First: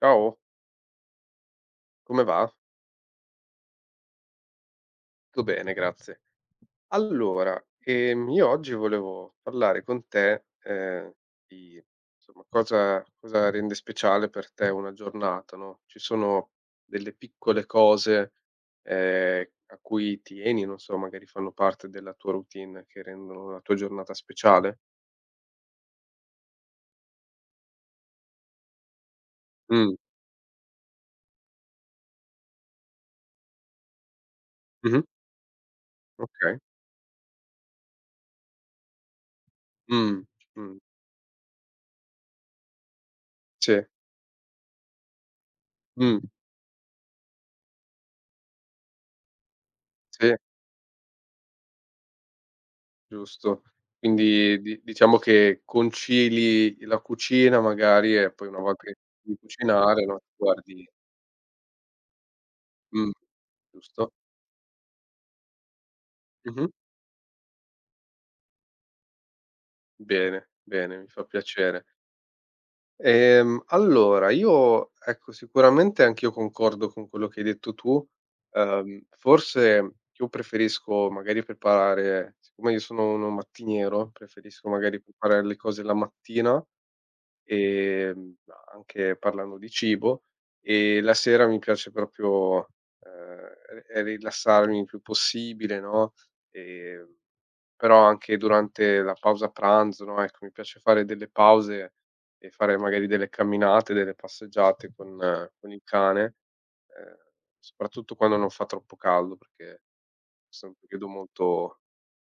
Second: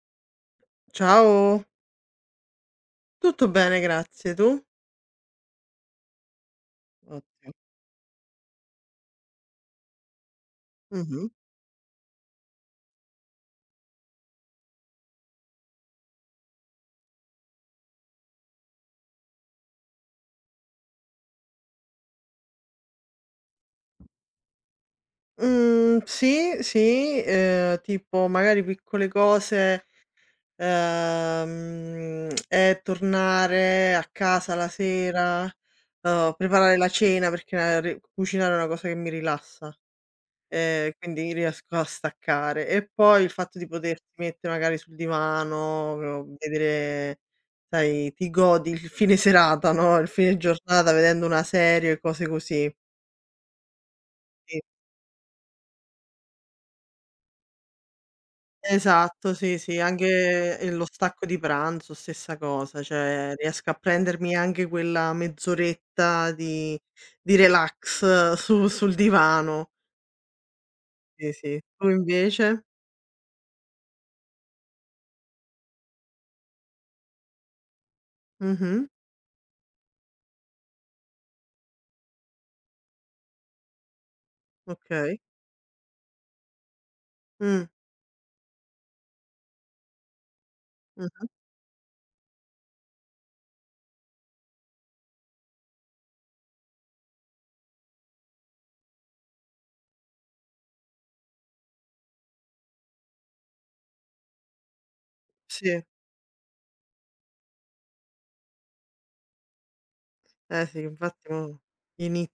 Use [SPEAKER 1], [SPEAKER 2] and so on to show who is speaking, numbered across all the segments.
[SPEAKER 1] Ciao,
[SPEAKER 2] Ciao,
[SPEAKER 1] come va?
[SPEAKER 2] tutto bene grazie, tu?
[SPEAKER 1] Tutto bene, grazie.
[SPEAKER 2] Ottimo.
[SPEAKER 1] Allora, io oggi volevo parlare con te,
[SPEAKER 2] Mh-mh.
[SPEAKER 1] di insomma cosa rende speciale per te una giornata, no, ci sono delle piccole cose, a cui tieni, non so, magari fanno parte della tua routine che rendono la tua giornata speciale?
[SPEAKER 2] Mhmm, sì, sì, tipo magari piccole cose,
[SPEAKER 1] Mh,
[SPEAKER 2] e tornare a casa la
[SPEAKER 1] mh-mh,
[SPEAKER 2] sera,
[SPEAKER 1] okay.
[SPEAKER 2] preparare la cena perché re cucinare è una cosa che mi rilassa.
[SPEAKER 1] Mh, mh,
[SPEAKER 2] Quindi riesco a staccare. E poi il fatto di
[SPEAKER 1] sì,
[SPEAKER 2] potersi mettere magari sul divano,
[SPEAKER 1] mh,
[SPEAKER 2] vedere sai, ti godi il fine serata, no, il
[SPEAKER 1] sì.
[SPEAKER 2] fine giornata vedendo una serie e cose così.
[SPEAKER 1] Giusto. Quindi
[SPEAKER 2] Sì.
[SPEAKER 1] di diciamo che concili la cucina magari, e poi una volta che
[SPEAKER 2] Esatto,
[SPEAKER 1] devi
[SPEAKER 2] sì, sì,
[SPEAKER 1] cucinare, no, ti
[SPEAKER 2] anche, lo
[SPEAKER 1] guardi.
[SPEAKER 2] stacco di pranzo stessa cosa,
[SPEAKER 1] Mh,
[SPEAKER 2] cioè riesco a
[SPEAKER 1] giusto.
[SPEAKER 2] prendermi anche quella mezz'oretta
[SPEAKER 1] Mh-mh.
[SPEAKER 2] di relax su sul divano.
[SPEAKER 1] Bene, bene, mi fa
[SPEAKER 2] Sì, sì.
[SPEAKER 1] piacere.
[SPEAKER 2] Tu invece?
[SPEAKER 1] Allora io, ecco, sicuramente anch'io concordo con quello che hai detto tu.
[SPEAKER 2] Mh-mh.
[SPEAKER 1] Forse io preferisco magari preparare siccome io sono uno mattiniero, preferisco magari
[SPEAKER 2] Okay.
[SPEAKER 1] preparare le cose la mattina,
[SPEAKER 2] Mh.
[SPEAKER 1] ehm, anche parlando di cibo, e la
[SPEAKER 2] Mh-mh.
[SPEAKER 1] sera mi piace proprio, ehm, ri rilassarmi il più possibile, no, ehm, però anche durante la pausa pranzo, no, ecco, mi piace fare delle pause e fare magari delle camminate, delle passeggiate con il
[SPEAKER 2] Sì.
[SPEAKER 1] cane, ehm, soprattutto quando non fa troppo caldo, perché questo
[SPEAKER 2] Eh
[SPEAKER 1] è un
[SPEAKER 2] sì,
[SPEAKER 1] periodo
[SPEAKER 2] infatti mo
[SPEAKER 1] molto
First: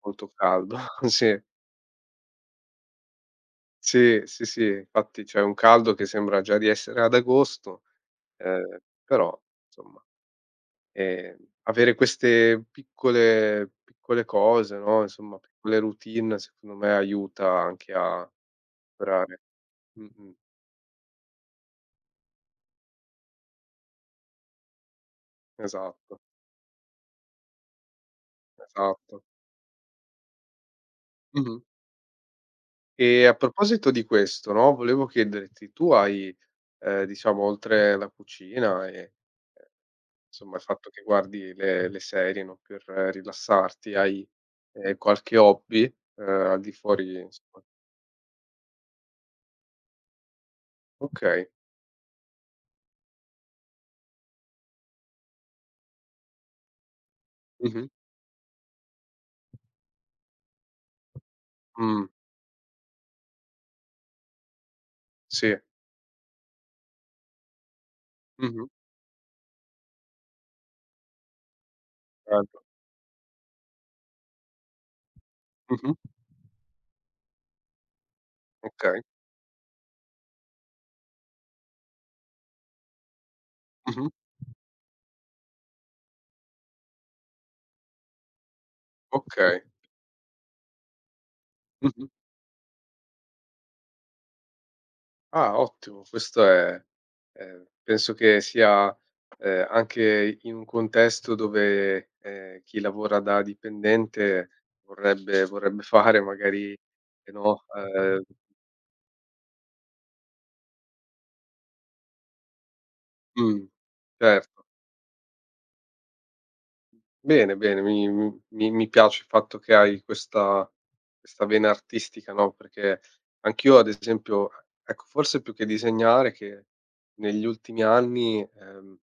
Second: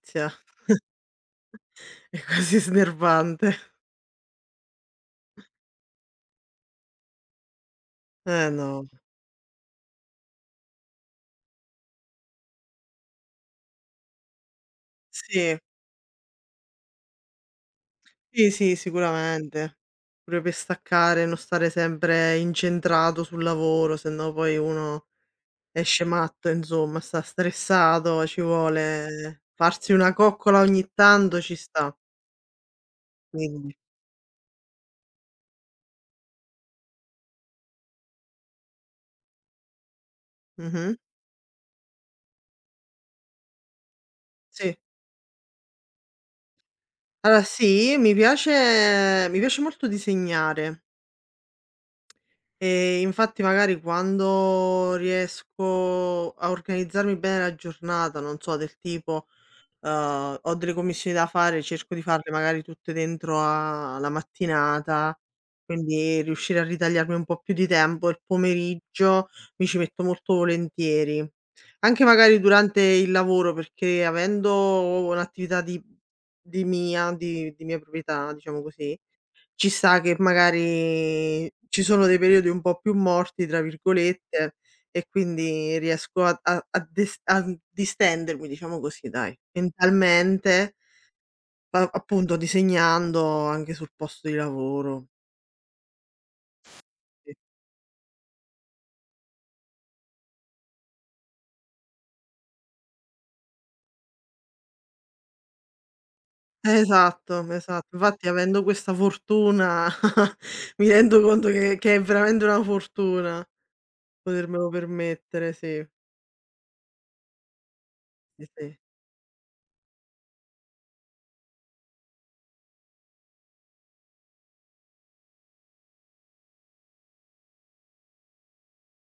[SPEAKER 1] molto caldo, sì.
[SPEAKER 2] È quasi snervante.
[SPEAKER 1] Sì, sì, sì, infatti c'è un caldo che sembra già di essere ad agosto,
[SPEAKER 2] Eh
[SPEAKER 1] ehm,
[SPEAKER 2] no.
[SPEAKER 1] però insomma, ehm, avere queste piccole piccole cose, no, insomma
[SPEAKER 2] Sì,
[SPEAKER 1] piccole routine secondo me aiuta anche a
[SPEAKER 2] sì, sì,
[SPEAKER 1] superare.
[SPEAKER 2] sicuramente.
[SPEAKER 1] Mh-mh,
[SPEAKER 2] Pure per staccare, non stare sempre incentrato sul lavoro, se no poi uno esce
[SPEAKER 1] esatto,
[SPEAKER 2] matto, insomma, sta stressato, ci
[SPEAKER 1] esatto.
[SPEAKER 2] vuole farsi una coccola ogni tanto ci
[SPEAKER 1] Mh-mh.
[SPEAKER 2] sta,
[SPEAKER 1] E a
[SPEAKER 2] quindi
[SPEAKER 1] proposito di questo, no, volevo chiederti, tu hai, diciamo oltre la cucina e insomma, il fatto
[SPEAKER 2] mh-mh,
[SPEAKER 1] che guardi le serie, no, per rilassarti, hai,
[SPEAKER 2] sì.
[SPEAKER 1] qualche hobby, al di fuori,
[SPEAKER 2] Allora
[SPEAKER 1] insomma.
[SPEAKER 2] sì, mi piace molto disegnare.
[SPEAKER 1] Okay.
[SPEAKER 2] Infatti magari quando riesco a organizzarmi bene la
[SPEAKER 1] Mh-mh.
[SPEAKER 2] giornata, non so, del tipo, ho delle commissioni da fare, cerco di
[SPEAKER 1] Mh.
[SPEAKER 2] farle magari tutte dentro a la mattinata,
[SPEAKER 1] Sì.
[SPEAKER 2] quindi riuscire a ritagliarmi un po' più di tempo, il
[SPEAKER 1] Mh-mh.
[SPEAKER 2] pomeriggio mi ci metto molto volentieri. Anche magari
[SPEAKER 1] Bello.
[SPEAKER 2] durante il lavoro, perché avendo un'attività di
[SPEAKER 1] Mh-mh.
[SPEAKER 2] di mia, di di mia proprietà, diciamo così
[SPEAKER 1] Okay.
[SPEAKER 2] ci sta che magari ci sono dei periodi un po' più "morti" tra
[SPEAKER 1] Mh-mh.
[SPEAKER 2] virgolette e quindi riesco a distendermi, diciamo così dai,
[SPEAKER 1] Okay.
[SPEAKER 2] mentalmente, a
[SPEAKER 1] Mh-mh.
[SPEAKER 2] appunto disegnando anche sul posto di lavoro.
[SPEAKER 1] Ah, ottimo. Questo è,
[SPEAKER 2] Sì.
[SPEAKER 1] penso che sia, anche in un contesto dove, chi lavora da dipendente vorrebbe fare magari,
[SPEAKER 2] Esatto,
[SPEAKER 1] no,
[SPEAKER 2] esatto. Infatti avendo questa fortuna mi rendo conto che è veramente una fortuna
[SPEAKER 1] mh, certo.
[SPEAKER 2] potermelo permettere, sì,
[SPEAKER 1] Bene, bene, mi mi
[SPEAKER 2] sì,
[SPEAKER 1] mi
[SPEAKER 2] sì.
[SPEAKER 1] mi piace il fatto che hai questa vena artistica, no, perché anch'io, ad esempio, ecco, forse più che disegnare, che negli ultimi anni,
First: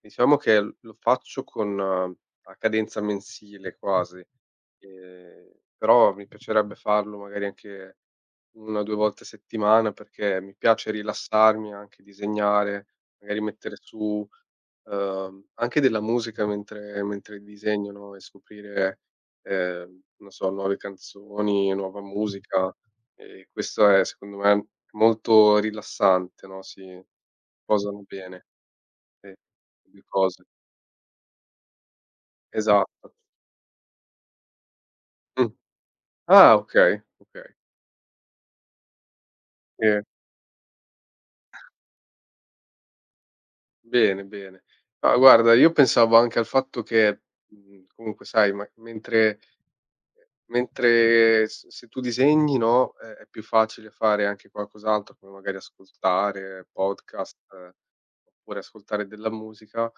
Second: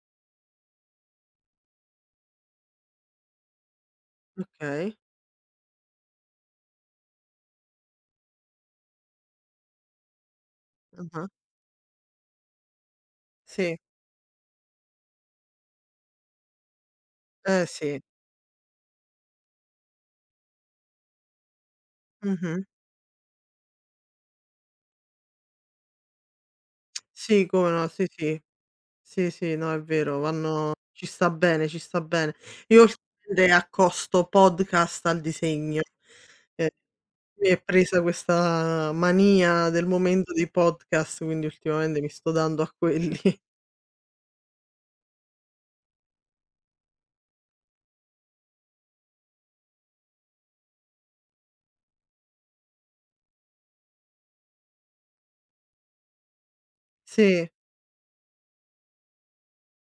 [SPEAKER 1] diciamo che l lo faccio con a cadenza mensile quasi,
[SPEAKER 2] Okay.
[SPEAKER 1] ehm, però mi piacerebbe farlo magari anche 1, 2 volte a settimana, perché mi piace
[SPEAKER 2] Ah-ah.
[SPEAKER 1] rilassarmi, anche disegnare, magari
[SPEAKER 2] Sì,
[SPEAKER 1] mettere su, anche della musica mentre
[SPEAKER 2] eh
[SPEAKER 1] disegno,
[SPEAKER 2] sì.
[SPEAKER 1] no, e scoprire, non so, nuove canzoni, nuova
[SPEAKER 2] Mh-mh.
[SPEAKER 1] musica, e questo è secondo me molto rilassante, no, si
[SPEAKER 2] Sì, come no,
[SPEAKER 1] posano
[SPEAKER 2] sì, sì.
[SPEAKER 1] bene,
[SPEAKER 2] Sì,
[SPEAKER 1] sì,
[SPEAKER 2] sì, no, è
[SPEAKER 1] 2
[SPEAKER 2] vero,
[SPEAKER 1] cose.
[SPEAKER 2] vanno ci sta bene, ci sta bene. Io
[SPEAKER 1] Esatto.
[SPEAKER 2] ultimamente accosto podcast al
[SPEAKER 1] Mh.
[SPEAKER 2] disegno.
[SPEAKER 1] Ah,
[SPEAKER 2] Ehm,
[SPEAKER 1] okay, okay.
[SPEAKER 2] mi è presa questa mania del
[SPEAKER 1] Sì.
[SPEAKER 2] momento dei podcast, quindi ultimamente mi sto dando a quelli.
[SPEAKER 1] Bene, bene. Ma guarda, io pensavo anche al fatto che, comunque, sai, ma mentre mentre s se tu disegni, no, è più facile fare anche qualcos'altro, come magari ascoltare podcast,
[SPEAKER 2] Sì,
[SPEAKER 1] oppure ascoltare della musica.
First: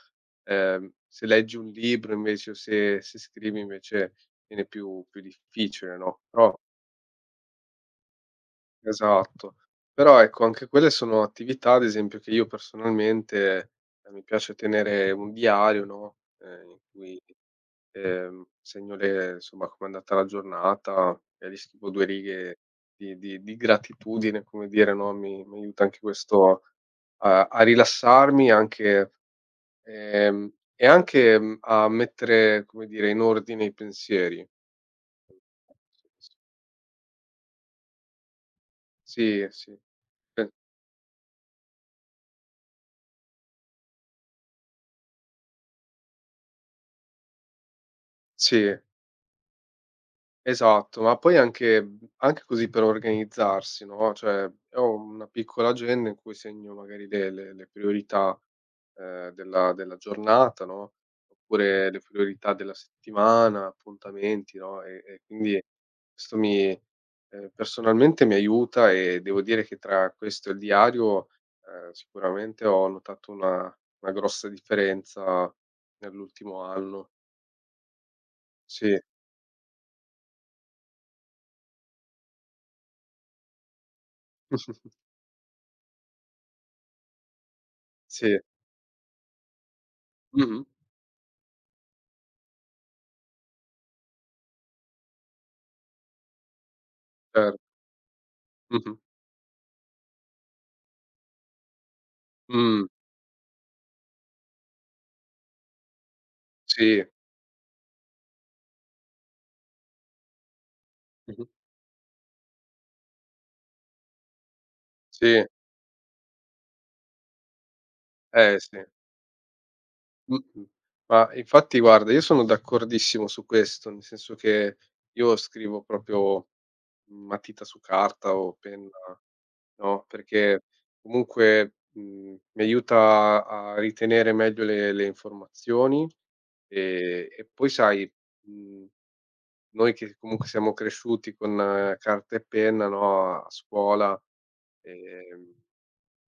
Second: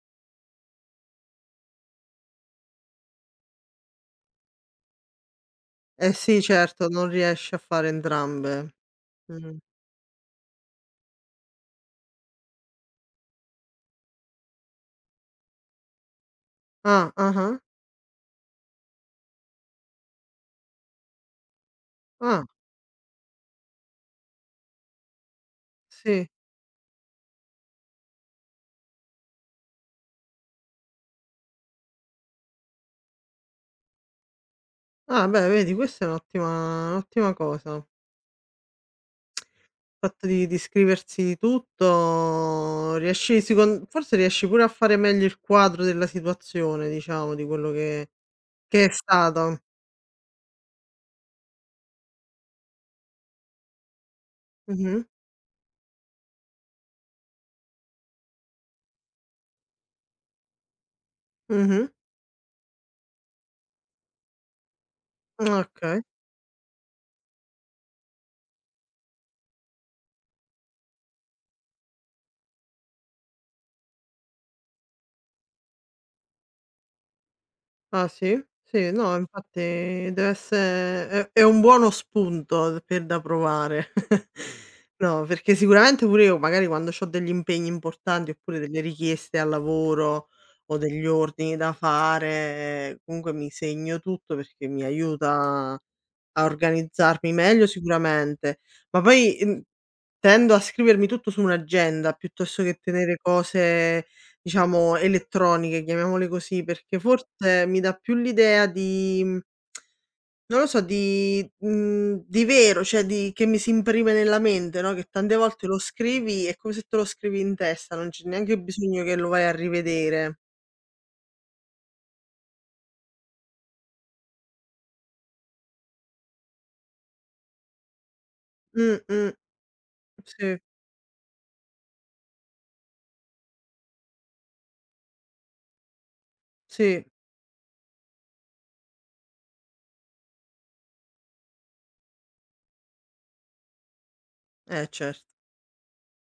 [SPEAKER 1] Se leggi un libro invece, o se scrivi invece, viene più difficile,
[SPEAKER 2] eh
[SPEAKER 1] no,
[SPEAKER 2] sì,
[SPEAKER 1] però
[SPEAKER 2] certo, non riesci a fare entrambe.
[SPEAKER 1] esatto.
[SPEAKER 2] Mh.
[SPEAKER 1] Però, ecco, anche quelle sono attività, ad esempio, che io personalmente, mi piace tenere un diario, no, in
[SPEAKER 2] Ah,
[SPEAKER 1] cui,
[SPEAKER 2] ah-ah.
[SPEAKER 1] segno le insomma com'è andata la giornata, magari scrivo 2
[SPEAKER 2] Ah, ah,
[SPEAKER 1] righe di gratitudine, come dire, no, mi aiuta anche
[SPEAKER 2] sì.
[SPEAKER 1] questo a rilassarmi, anche, ehm, e anche, a mettere, come dire, in ordine i pensieri.
[SPEAKER 2] Ah, beh, vedi, questa è un'ottima un'ottima cosa.
[SPEAKER 1] Sì, sì.
[SPEAKER 2] Fatto di
[SPEAKER 1] Pe
[SPEAKER 2] di scriversi di tutto, riesci secon forse riesci pure a fare meglio il quadro della situazione, diciamo, di quello che
[SPEAKER 1] sì. Sì.
[SPEAKER 2] che è stato.
[SPEAKER 1] Esatto, ma poi anche, anche così per organizzarsi, no, cioè ho
[SPEAKER 2] Mh-mh,
[SPEAKER 1] una piccola agenda in cui segno magari le priorità, della giornata, no,
[SPEAKER 2] mh-mh,
[SPEAKER 1] oppure le priorità della settimana, appuntamenti, no, e
[SPEAKER 2] ah,
[SPEAKER 1] quindi
[SPEAKER 2] okay.
[SPEAKER 1] questo mi, personalmente mi aiuta, e devo dire che tra questo e il diario, sicuramente ho notato una grossa differenza nell'ultimo anno.
[SPEAKER 2] Ah sì? Sì,
[SPEAKER 1] Sì.
[SPEAKER 2] no infatti dev'esse è un buono spunto per da provare. No, perché sicuramente pure io magari quando c'ho degli impegni importanti,
[SPEAKER 1] Sì.
[SPEAKER 2] oppure delle richieste al lavoro,
[SPEAKER 1] Mh-mh.
[SPEAKER 2] o degli ordini da fare, comunque mi segno tutto perché mi aiuta a organizzarmi
[SPEAKER 1] Cer
[SPEAKER 2] meglio sicuramente.
[SPEAKER 1] Mh-mh.
[SPEAKER 2] Ma poi, tendo a scrivermi tutto su un'agenda piuttosto che
[SPEAKER 1] Mh.
[SPEAKER 2] tenere cose diciamo elettroniche, chiamiamole così, perché
[SPEAKER 1] Sì.
[SPEAKER 2] forse mi dà più l'idea di non lo so, di
[SPEAKER 1] Mh-mh.
[SPEAKER 2] mhmm, di vero, cioè di che mi si imprime nella mente, no, che tante
[SPEAKER 1] Sì.
[SPEAKER 2] volte lo scrivi, è come se te lo scrivi in testa, non c'è neanche
[SPEAKER 1] Sì.
[SPEAKER 2] bisogno che lo vai a rivedere.
[SPEAKER 1] Mh-mh. Ma infatti guarda, io sono d'accordissimo su questo, nel senso che io scrivo proprio matita su carta o penna,
[SPEAKER 2] Mh, mh,
[SPEAKER 1] no,
[SPEAKER 2] sì,
[SPEAKER 1] perché comunque, mi aiuta a ritenere meglio le informazioni,
[SPEAKER 2] sì,
[SPEAKER 1] e poi sai, mhmm, noi che comunque siamo cresciuti con carta e penna, no, a scuola,
[SPEAKER 2] certo.
[SPEAKER 1] ehm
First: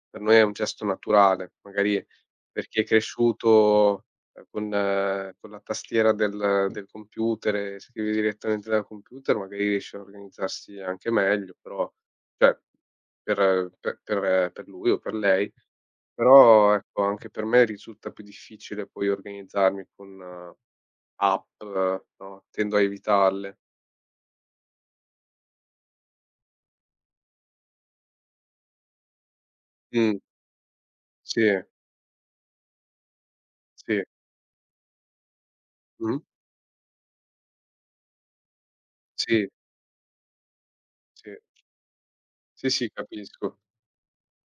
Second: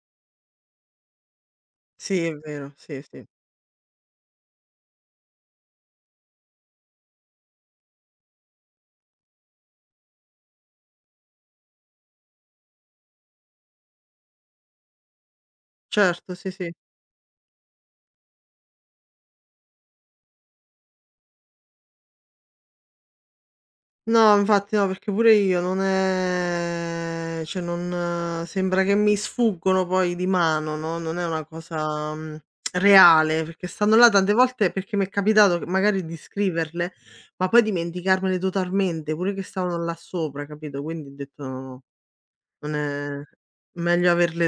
[SPEAKER 1] per noi è un gesto naturale, magari
[SPEAKER 2] Sì, è
[SPEAKER 1] per
[SPEAKER 2] vero,
[SPEAKER 1] chi è
[SPEAKER 2] sì, sì.
[SPEAKER 1] cresciuto, con con la tastiera del computer e scrivi direttamente dal computer, magari riesce a organizzarsi anche meglio, però cioè per lui o per lei,
[SPEAKER 2] Certo, sì, sì.
[SPEAKER 1] però ecco anche per me risulta più difficile poi organizzarmi con app, no, tendo a evitarle.
[SPEAKER 2] No, infatti no, perché pure io non è cioè non sembra che mi sfuggono poi
[SPEAKER 1] Mh,
[SPEAKER 2] di mano, no, non è
[SPEAKER 1] sì,
[SPEAKER 2] una cosa, reale, perché stanno
[SPEAKER 1] sì.
[SPEAKER 2] là tante volte perché mi è capitato che magari di
[SPEAKER 1] Mh-mh.
[SPEAKER 2] scriverle, ma poi dimenticarmele totalmente, pure che
[SPEAKER 1] Sì,
[SPEAKER 2] stavano là sopra, capito, quindi ho
[SPEAKER 1] sì.
[SPEAKER 2] detto: "No, no,
[SPEAKER 1] Sì,
[SPEAKER 2] non
[SPEAKER 1] sì,
[SPEAKER 2] è
[SPEAKER 1] capisco.
[SPEAKER 2] meglio averle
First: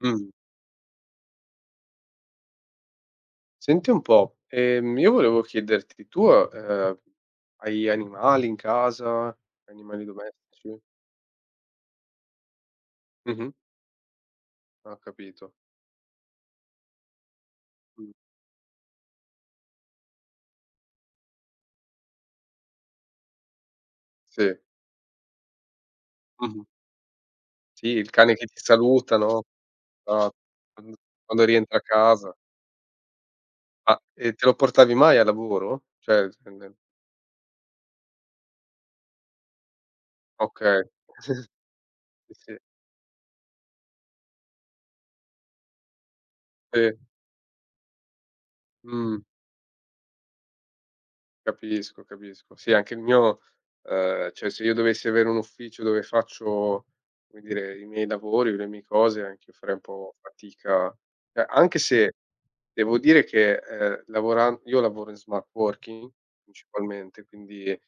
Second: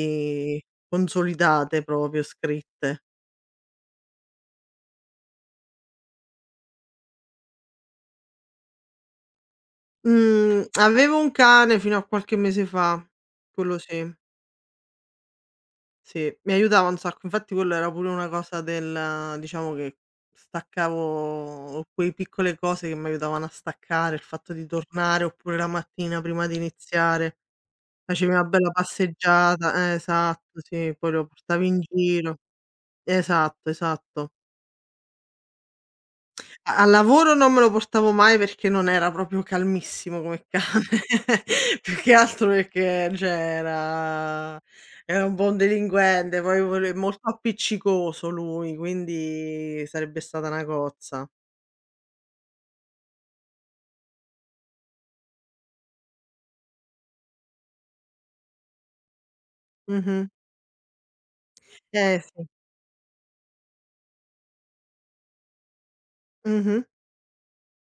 [SPEAKER 1] Mh.
[SPEAKER 2] consolidate proprio, scritte."
[SPEAKER 1] Senti un po', io volevo chiederti, tu, hai animali in casa? Animali
[SPEAKER 2] Mhmm,
[SPEAKER 1] domestici?
[SPEAKER 2] avevo un cane fino a qualche mese fa,
[SPEAKER 1] Mh-mh.
[SPEAKER 2] quello sì.
[SPEAKER 1] Ho capito.
[SPEAKER 2] Sì, mi aiutava un sacco. Infatti quello era pure
[SPEAKER 1] Mh.
[SPEAKER 2] una cosa del diciamo che staccavo quei piccole cose che m'aiutavano a staccare, il fatto
[SPEAKER 1] Sì.
[SPEAKER 2] di tornare, oppure la mattina prima di
[SPEAKER 1] Mh-mh.
[SPEAKER 2] iniziare,
[SPEAKER 1] Sì, il
[SPEAKER 2] facevi
[SPEAKER 1] cane
[SPEAKER 2] una
[SPEAKER 1] che ti
[SPEAKER 2] bella
[SPEAKER 1] saluta, no,
[SPEAKER 2] passeggiata
[SPEAKER 1] qua
[SPEAKER 2] esatto,
[SPEAKER 1] quando
[SPEAKER 2] sì, poi lo
[SPEAKER 1] quando
[SPEAKER 2] portavi
[SPEAKER 1] rientra
[SPEAKER 2] in
[SPEAKER 1] a casa.
[SPEAKER 2] giro. Esatto,
[SPEAKER 1] Ma,
[SPEAKER 2] esatto.
[SPEAKER 1] e te lo portavi mai a lavoro? Cioè,
[SPEAKER 2] A al lavoro non me lo portavo mai perché non era proprio calmissimo come
[SPEAKER 1] okay.
[SPEAKER 2] cane, più che altro
[SPEAKER 1] Sì, sì.
[SPEAKER 2] perché cioè era un buon delinquente, poi vole
[SPEAKER 1] Sì.
[SPEAKER 2] molto appiccicoso lui,
[SPEAKER 1] Mh.
[SPEAKER 2] quindi sarebbe stata una cozza.
[SPEAKER 1] Capisco, capisco. Sì, anche il mio, cioè, se io dovessi avere un ufficio dove faccio, come dire, i miei lavori, le mie cose, anch'io farei un po'
[SPEAKER 2] Mh-mh.
[SPEAKER 1] fatica. Cioè, anche se
[SPEAKER 2] Eh sì.
[SPEAKER 1] devo dire che, lavoran io lavoro in smart working
[SPEAKER 2] Mh-mh.
[SPEAKER 1] principalmente, quindi,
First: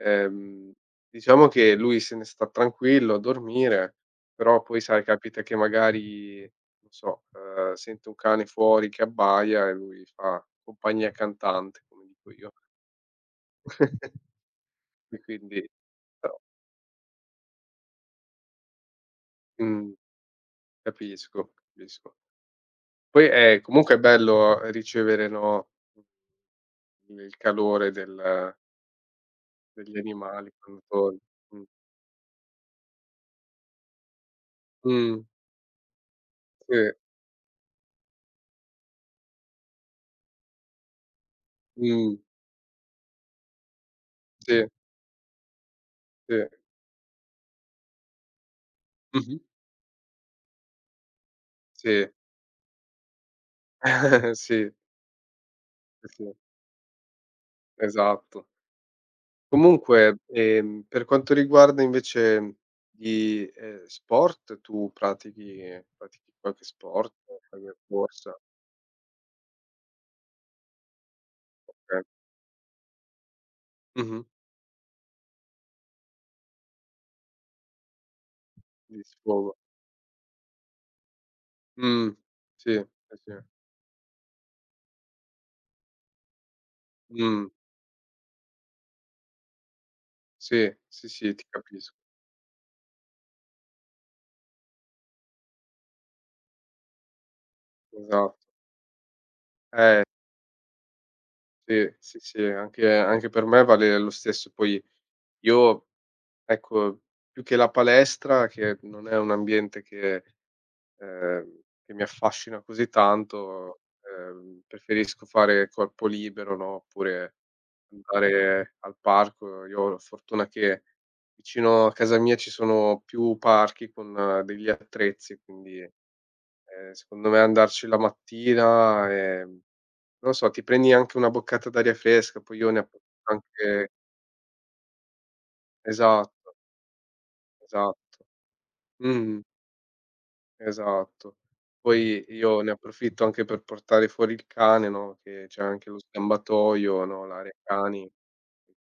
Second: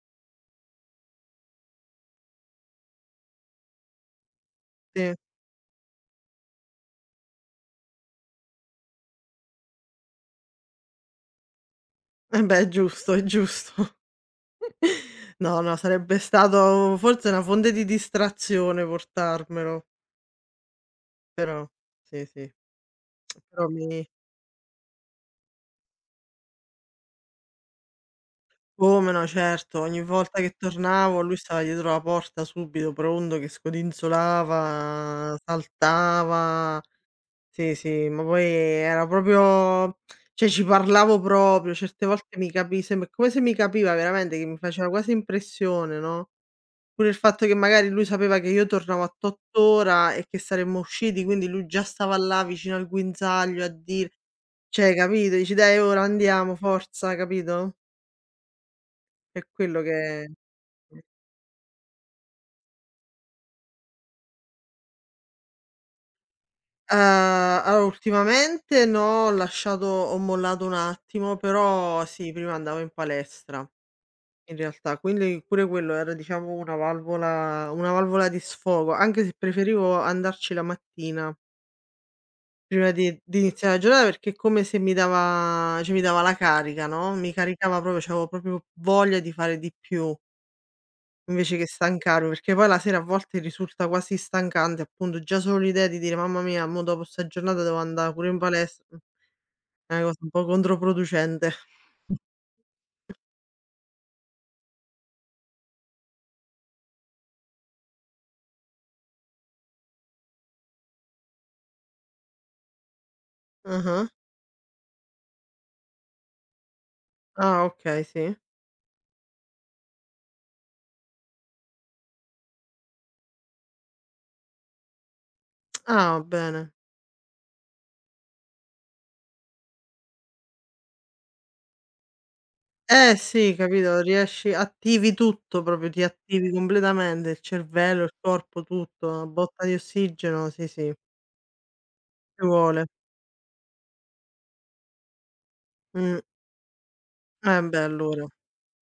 [SPEAKER 1] ehm, diciamo che lui se ne sta tranquillo a dormire, però poi sai,
[SPEAKER 2] Sì.
[SPEAKER 1] capita che magari, non so, sente un cane fuori che abbaia e lui fa compagnia cantante, come dico
[SPEAKER 2] Eh
[SPEAKER 1] io.
[SPEAKER 2] beh, è giusto, è giusto.
[SPEAKER 1] E
[SPEAKER 2] No,
[SPEAKER 1] quindi
[SPEAKER 2] no, sarebbe
[SPEAKER 1] però,
[SPEAKER 2] stato forse una fonte di distrazione portarmelo,
[SPEAKER 1] mhmm, capisco,
[SPEAKER 2] però
[SPEAKER 1] capisco.
[SPEAKER 2] sì, sì,
[SPEAKER 1] Poi è
[SPEAKER 2] però mi
[SPEAKER 1] comunque è bello ricevere, no, mhmm, il calore del
[SPEAKER 2] come no, certo.
[SPEAKER 1] degli
[SPEAKER 2] Ogni volta
[SPEAKER 1] animali
[SPEAKER 2] che
[SPEAKER 1] quando torni.
[SPEAKER 2] tornavo lui
[SPEAKER 1] Mh.
[SPEAKER 2] stava dietro la porta subito pronto che
[SPEAKER 1] Mh,
[SPEAKER 2] scodinzolava,
[SPEAKER 1] sì,
[SPEAKER 2] saltava. Sì, sì, ma poi era proprio cioè ci parlavo proprio, certe
[SPEAKER 1] mh,
[SPEAKER 2] volte mi capi sem come se mi capiva veramente, che mi
[SPEAKER 1] sì,
[SPEAKER 2] faceva quasi impressione, no,
[SPEAKER 1] sì.
[SPEAKER 2] pure il fatto che magari lui sapeva che io tornavo a
[SPEAKER 1] Mh-mh.
[SPEAKER 2] tot ora e che saremmo usciti, quindi lui già
[SPEAKER 1] Sì,
[SPEAKER 2] stava là vicino al guinzaglio a dire
[SPEAKER 1] sì,
[SPEAKER 2] cioè capito, dici: "Dai ora
[SPEAKER 1] sì, sì,
[SPEAKER 2] andiamo, forza", capito?
[SPEAKER 1] esatto.
[SPEAKER 2] È quello
[SPEAKER 1] Comunque,
[SPEAKER 2] che.
[SPEAKER 1] per quanto riguarda invece gli, sport, tu pratichi qualche
[SPEAKER 2] Uhm,
[SPEAKER 1] sport? Fai una
[SPEAKER 2] allora
[SPEAKER 1] corsa?
[SPEAKER 2] ultimamente no, ho mollato un attimo,
[SPEAKER 1] Okay.
[SPEAKER 2] però sì, prima andavo in palestra
[SPEAKER 1] Mh-mh.
[SPEAKER 2] in realtà, quindi pure quello era diciamo una valvola di sfogo,
[SPEAKER 1] Di
[SPEAKER 2] anche se
[SPEAKER 1] sfogo.
[SPEAKER 2] preferivo andarci la mattina
[SPEAKER 1] Mh. Sì,
[SPEAKER 2] prima
[SPEAKER 1] sì,
[SPEAKER 2] di
[SPEAKER 1] sì.
[SPEAKER 2] di iniziare la giornata, perché è come se mi dava, cioè, mi dava la carica, no, mi
[SPEAKER 1] Mh.
[SPEAKER 2] caricava proprio c'avevo proprio voglia di fare di più,
[SPEAKER 1] Sì, sì, sì, ti
[SPEAKER 2] invece che
[SPEAKER 1] capisco.
[SPEAKER 2] stancarmi, perché poi la sera a volte risulta quasi stancante, appunto, già solo l'idea di dire: "Mamma mia, mo dopo 'sta giornata devo andà pure
[SPEAKER 1] Esatto.
[SPEAKER 2] in palestra". È
[SPEAKER 1] Eh,
[SPEAKER 2] una cosa un po' controproducente.
[SPEAKER 1] sì,
[SPEAKER 2] Mh.
[SPEAKER 1] sì, sì, anche per me vale lo stesso. Poi io, ecco, più che la palestra, che non è un ambiente che, mi affascina così tanto,
[SPEAKER 2] Ah-ah.
[SPEAKER 1] preferisco fare corpo libero, no, oppure
[SPEAKER 2] Ah, okay, sì.
[SPEAKER 1] andare al parco. Io ho la fortuna che vicino a casa mia ci sono più parchi con degli attrezzi, quindi,
[SPEAKER 2] Ah, bene.
[SPEAKER 1] Secondo me andarci la mattina, non so, ti prendi anche una boccata d'aria fresca, poi io ne
[SPEAKER 2] Eh
[SPEAKER 1] approfitto
[SPEAKER 2] sì,
[SPEAKER 1] anche.
[SPEAKER 2] capito, riesci attivi tutto proprio, ti attivi
[SPEAKER 1] Esatto,
[SPEAKER 2] completamente, il cervello, il
[SPEAKER 1] esatto.
[SPEAKER 2] corpo, tutto, una
[SPEAKER 1] Mh-mh,
[SPEAKER 2] botta di ossigeno, sì, sì,
[SPEAKER 1] esatto. Poi
[SPEAKER 2] ci
[SPEAKER 1] io ne
[SPEAKER 2] vuole.
[SPEAKER 1] approfitto anche per portare fuori il cane, no, che c'è anche lo
[SPEAKER 2] Mh.
[SPEAKER 1] sgambatoio, no, l'area
[SPEAKER 2] Eh beh,
[SPEAKER 1] cani,
[SPEAKER 2] allora.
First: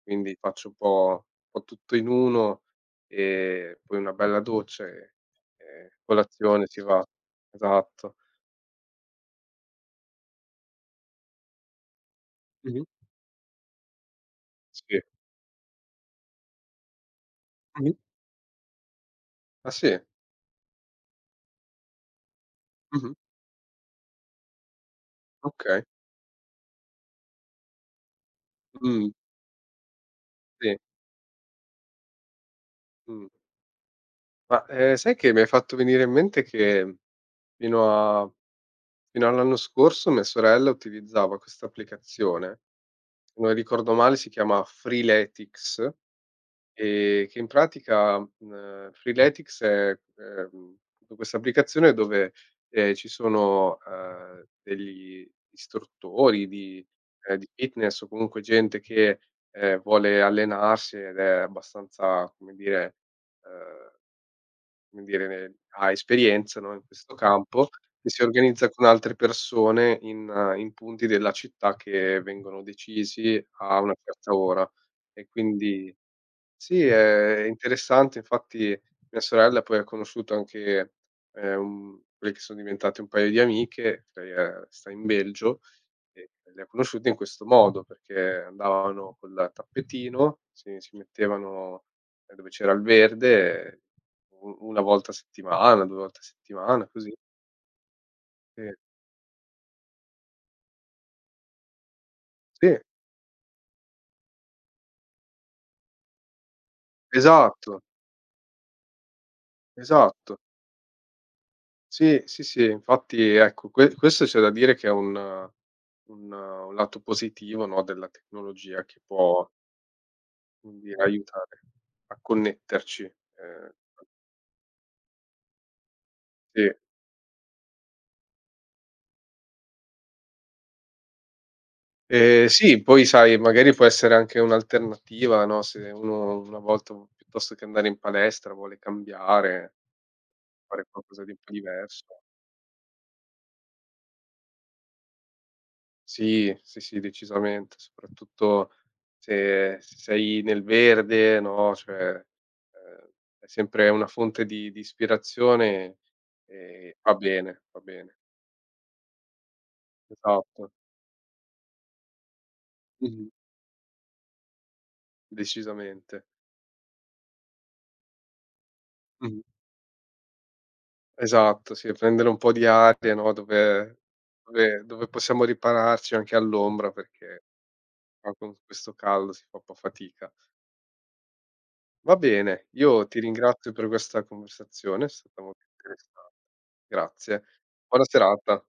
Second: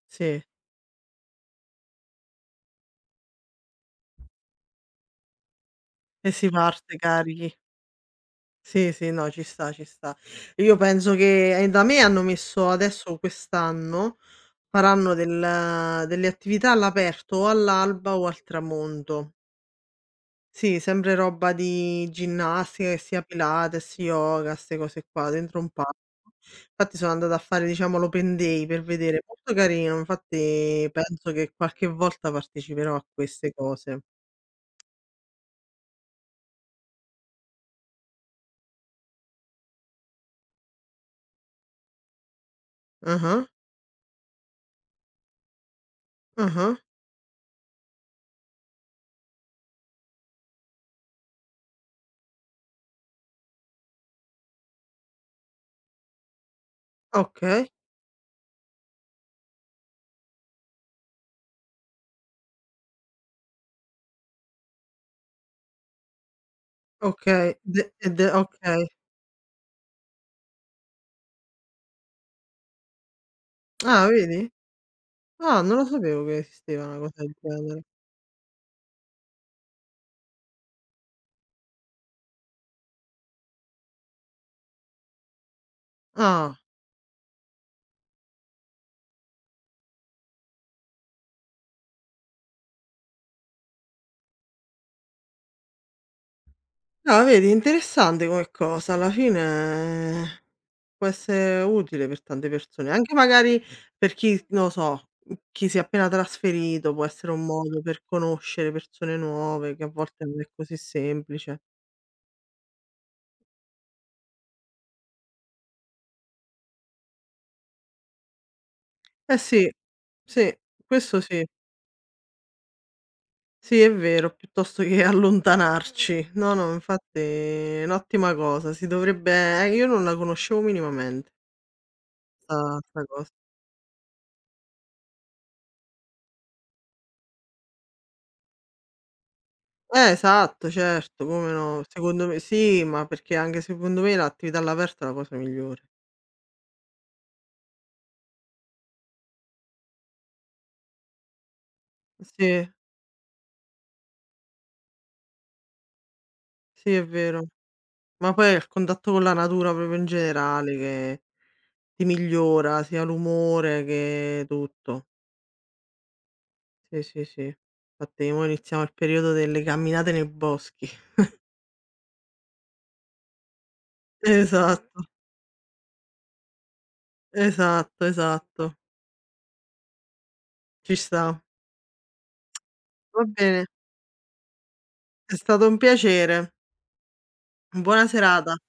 [SPEAKER 1] quindi
[SPEAKER 2] Sì.
[SPEAKER 1] faccio un po' tutto in uno, e poi una bella doccia e
[SPEAKER 2] E si
[SPEAKER 1] colazione, si
[SPEAKER 2] parte
[SPEAKER 1] va.
[SPEAKER 2] carichi.
[SPEAKER 1] Esatto.
[SPEAKER 2] Sì, sì, no, ci sta, ci sta. Io penso che da me hanno messo
[SPEAKER 1] Mh-mh.
[SPEAKER 2] adesso quest'anno
[SPEAKER 1] Sì.
[SPEAKER 2] faranno delle attività all'aperto o
[SPEAKER 1] Mh-mh.
[SPEAKER 2] all'alba o al tramonto.
[SPEAKER 1] Ah sì?
[SPEAKER 2] Sì, sempre roba di ginnastica, che
[SPEAKER 1] Mh-mh.
[SPEAKER 2] sia Pilates, yoga, 'ste cose qua, dentro un
[SPEAKER 1] Okay.
[SPEAKER 2] parco. Infatti sono andata a fare, diciamo, l'open day per
[SPEAKER 1] Mh,
[SPEAKER 2] vedere, molto carino,
[SPEAKER 1] sì,
[SPEAKER 2] infatti penso che qualche volta parteciperò a
[SPEAKER 1] mh.
[SPEAKER 2] queste cose.
[SPEAKER 1] Ma, sai che mi hai fatto venire in mente che fino a fino all'anno scorso mia sorella utilizzava questa applicazione, se
[SPEAKER 2] Ah-ah,
[SPEAKER 1] non ricordo male si chiama Freeletics,
[SPEAKER 2] ah-ah,
[SPEAKER 1] che in pratica, Freeletics è, questa applicazione dove, ci sono, degli istruttori di,
[SPEAKER 2] okay,
[SPEAKER 1] fitness, o comunque gente che, vuole allenarsi ed è abbastanza, come dire, ehm ne ha esperienza, no, in questo
[SPEAKER 2] okay,
[SPEAKER 1] campo,
[SPEAKER 2] de
[SPEAKER 1] e
[SPEAKER 2] e
[SPEAKER 1] si
[SPEAKER 2] de
[SPEAKER 1] organizza
[SPEAKER 2] okay.
[SPEAKER 1] con altre persone in in punti della città che vengono decisi a una
[SPEAKER 2] Ah,
[SPEAKER 1] certa
[SPEAKER 2] vedi?
[SPEAKER 1] ora. E
[SPEAKER 2] Ah, non lo
[SPEAKER 1] quindi
[SPEAKER 2] sapevo che
[SPEAKER 1] sì,
[SPEAKER 2] esisteva una cosa del
[SPEAKER 1] è
[SPEAKER 2] genere.
[SPEAKER 1] interessante, infatti mia sorella poi ha conosciuto anche, quelle che sono diventate un paio di amiche, lei, sta in Belgio e
[SPEAKER 2] Ah.
[SPEAKER 1] le ho conosciute in questo modo, perché andavano col tappetino, si mettevano, dove c'era il verde, u una volta a settimana, 2 volte a settimana, così.
[SPEAKER 2] Ah, vedi interessante come
[SPEAKER 1] Sì,
[SPEAKER 2] cosa, alla fine può essere utile per tante
[SPEAKER 1] sì,
[SPEAKER 2] persone, anche magari per chi, non lo so, chi si è appena trasferito, può essere un modo
[SPEAKER 1] esatto,
[SPEAKER 2] per conoscere persone nuove, che a volte
[SPEAKER 1] esatto.
[SPEAKER 2] non è così semplice.
[SPEAKER 1] Sì, sì, sì, infatti ecco, questo c'è da dire che è un lato positivo, no, della tecnologia che
[SPEAKER 2] Eh
[SPEAKER 1] può,
[SPEAKER 2] sì, sì,
[SPEAKER 1] come dire,
[SPEAKER 2] questo sì.
[SPEAKER 1] aiutare a connetterci, ehm
[SPEAKER 2] Sì, è vero, piuttosto che allontanarci. No,
[SPEAKER 1] sì.
[SPEAKER 2] no, infatti è un'ottima cosa, si dovrebbe io non la conoscevo minimamente, 'sta
[SPEAKER 1] Sì, poi
[SPEAKER 2] 'sta cosa.
[SPEAKER 1] sai, magari può essere anche un'alternativa, no, se uno una volta, piuttosto che andare in palestra, vuole cambiare,
[SPEAKER 2] Esatto,
[SPEAKER 1] fare qualcosa
[SPEAKER 2] certo,
[SPEAKER 1] di un
[SPEAKER 2] come
[SPEAKER 1] po'
[SPEAKER 2] no.
[SPEAKER 1] diverso.
[SPEAKER 2] Secondo me sì, ma perché anche secondo me l'attività all'aperto è la cosa migliore.
[SPEAKER 1] Sì, sì, sì, decisamente, soprattutto se sei nel verde, no, cioè,
[SPEAKER 2] Sì,
[SPEAKER 1] ehm, è sempre una fonte di ispirazione
[SPEAKER 2] sì,
[SPEAKER 1] e
[SPEAKER 2] è
[SPEAKER 1] fa
[SPEAKER 2] vero.
[SPEAKER 1] bene, fa bene.
[SPEAKER 2] Ma poi è il contatto con la natura proprio in
[SPEAKER 1] Esatto.
[SPEAKER 2] generale che ti migliora sia
[SPEAKER 1] Mh-mh.
[SPEAKER 2] l'umore che tutto.
[SPEAKER 1] Decisamente.
[SPEAKER 2] Sì, sì, sì. Infatti mo iniziamo il periodo
[SPEAKER 1] Mh-mh.
[SPEAKER 2] delle camminate nei boschi.
[SPEAKER 1] Esatto, sì, prendere un po' di aria, no, dove
[SPEAKER 2] Esatto,
[SPEAKER 1] possiamo ripararci anche all'ombra, perché
[SPEAKER 2] esatto,
[SPEAKER 1] qua con
[SPEAKER 2] esatto.
[SPEAKER 1] questo caldo si fa un po' fatica.
[SPEAKER 2] Ci sta.
[SPEAKER 1] Va bene, io ti
[SPEAKER 2] Va bene,
[SPEAKER 1] ringrazio per questa conversazione, è
[SPEAKER 2] è
[SPEAKER 1] stata molto
[SPEAKER 2] stato un
[SPEAKER 1] interessan
[SPEAKER 2] piacere.
[SPEAKER 1] grazie. Buona
[SPEAKER 2] Buona serata.
[SPEAKER 1] serata.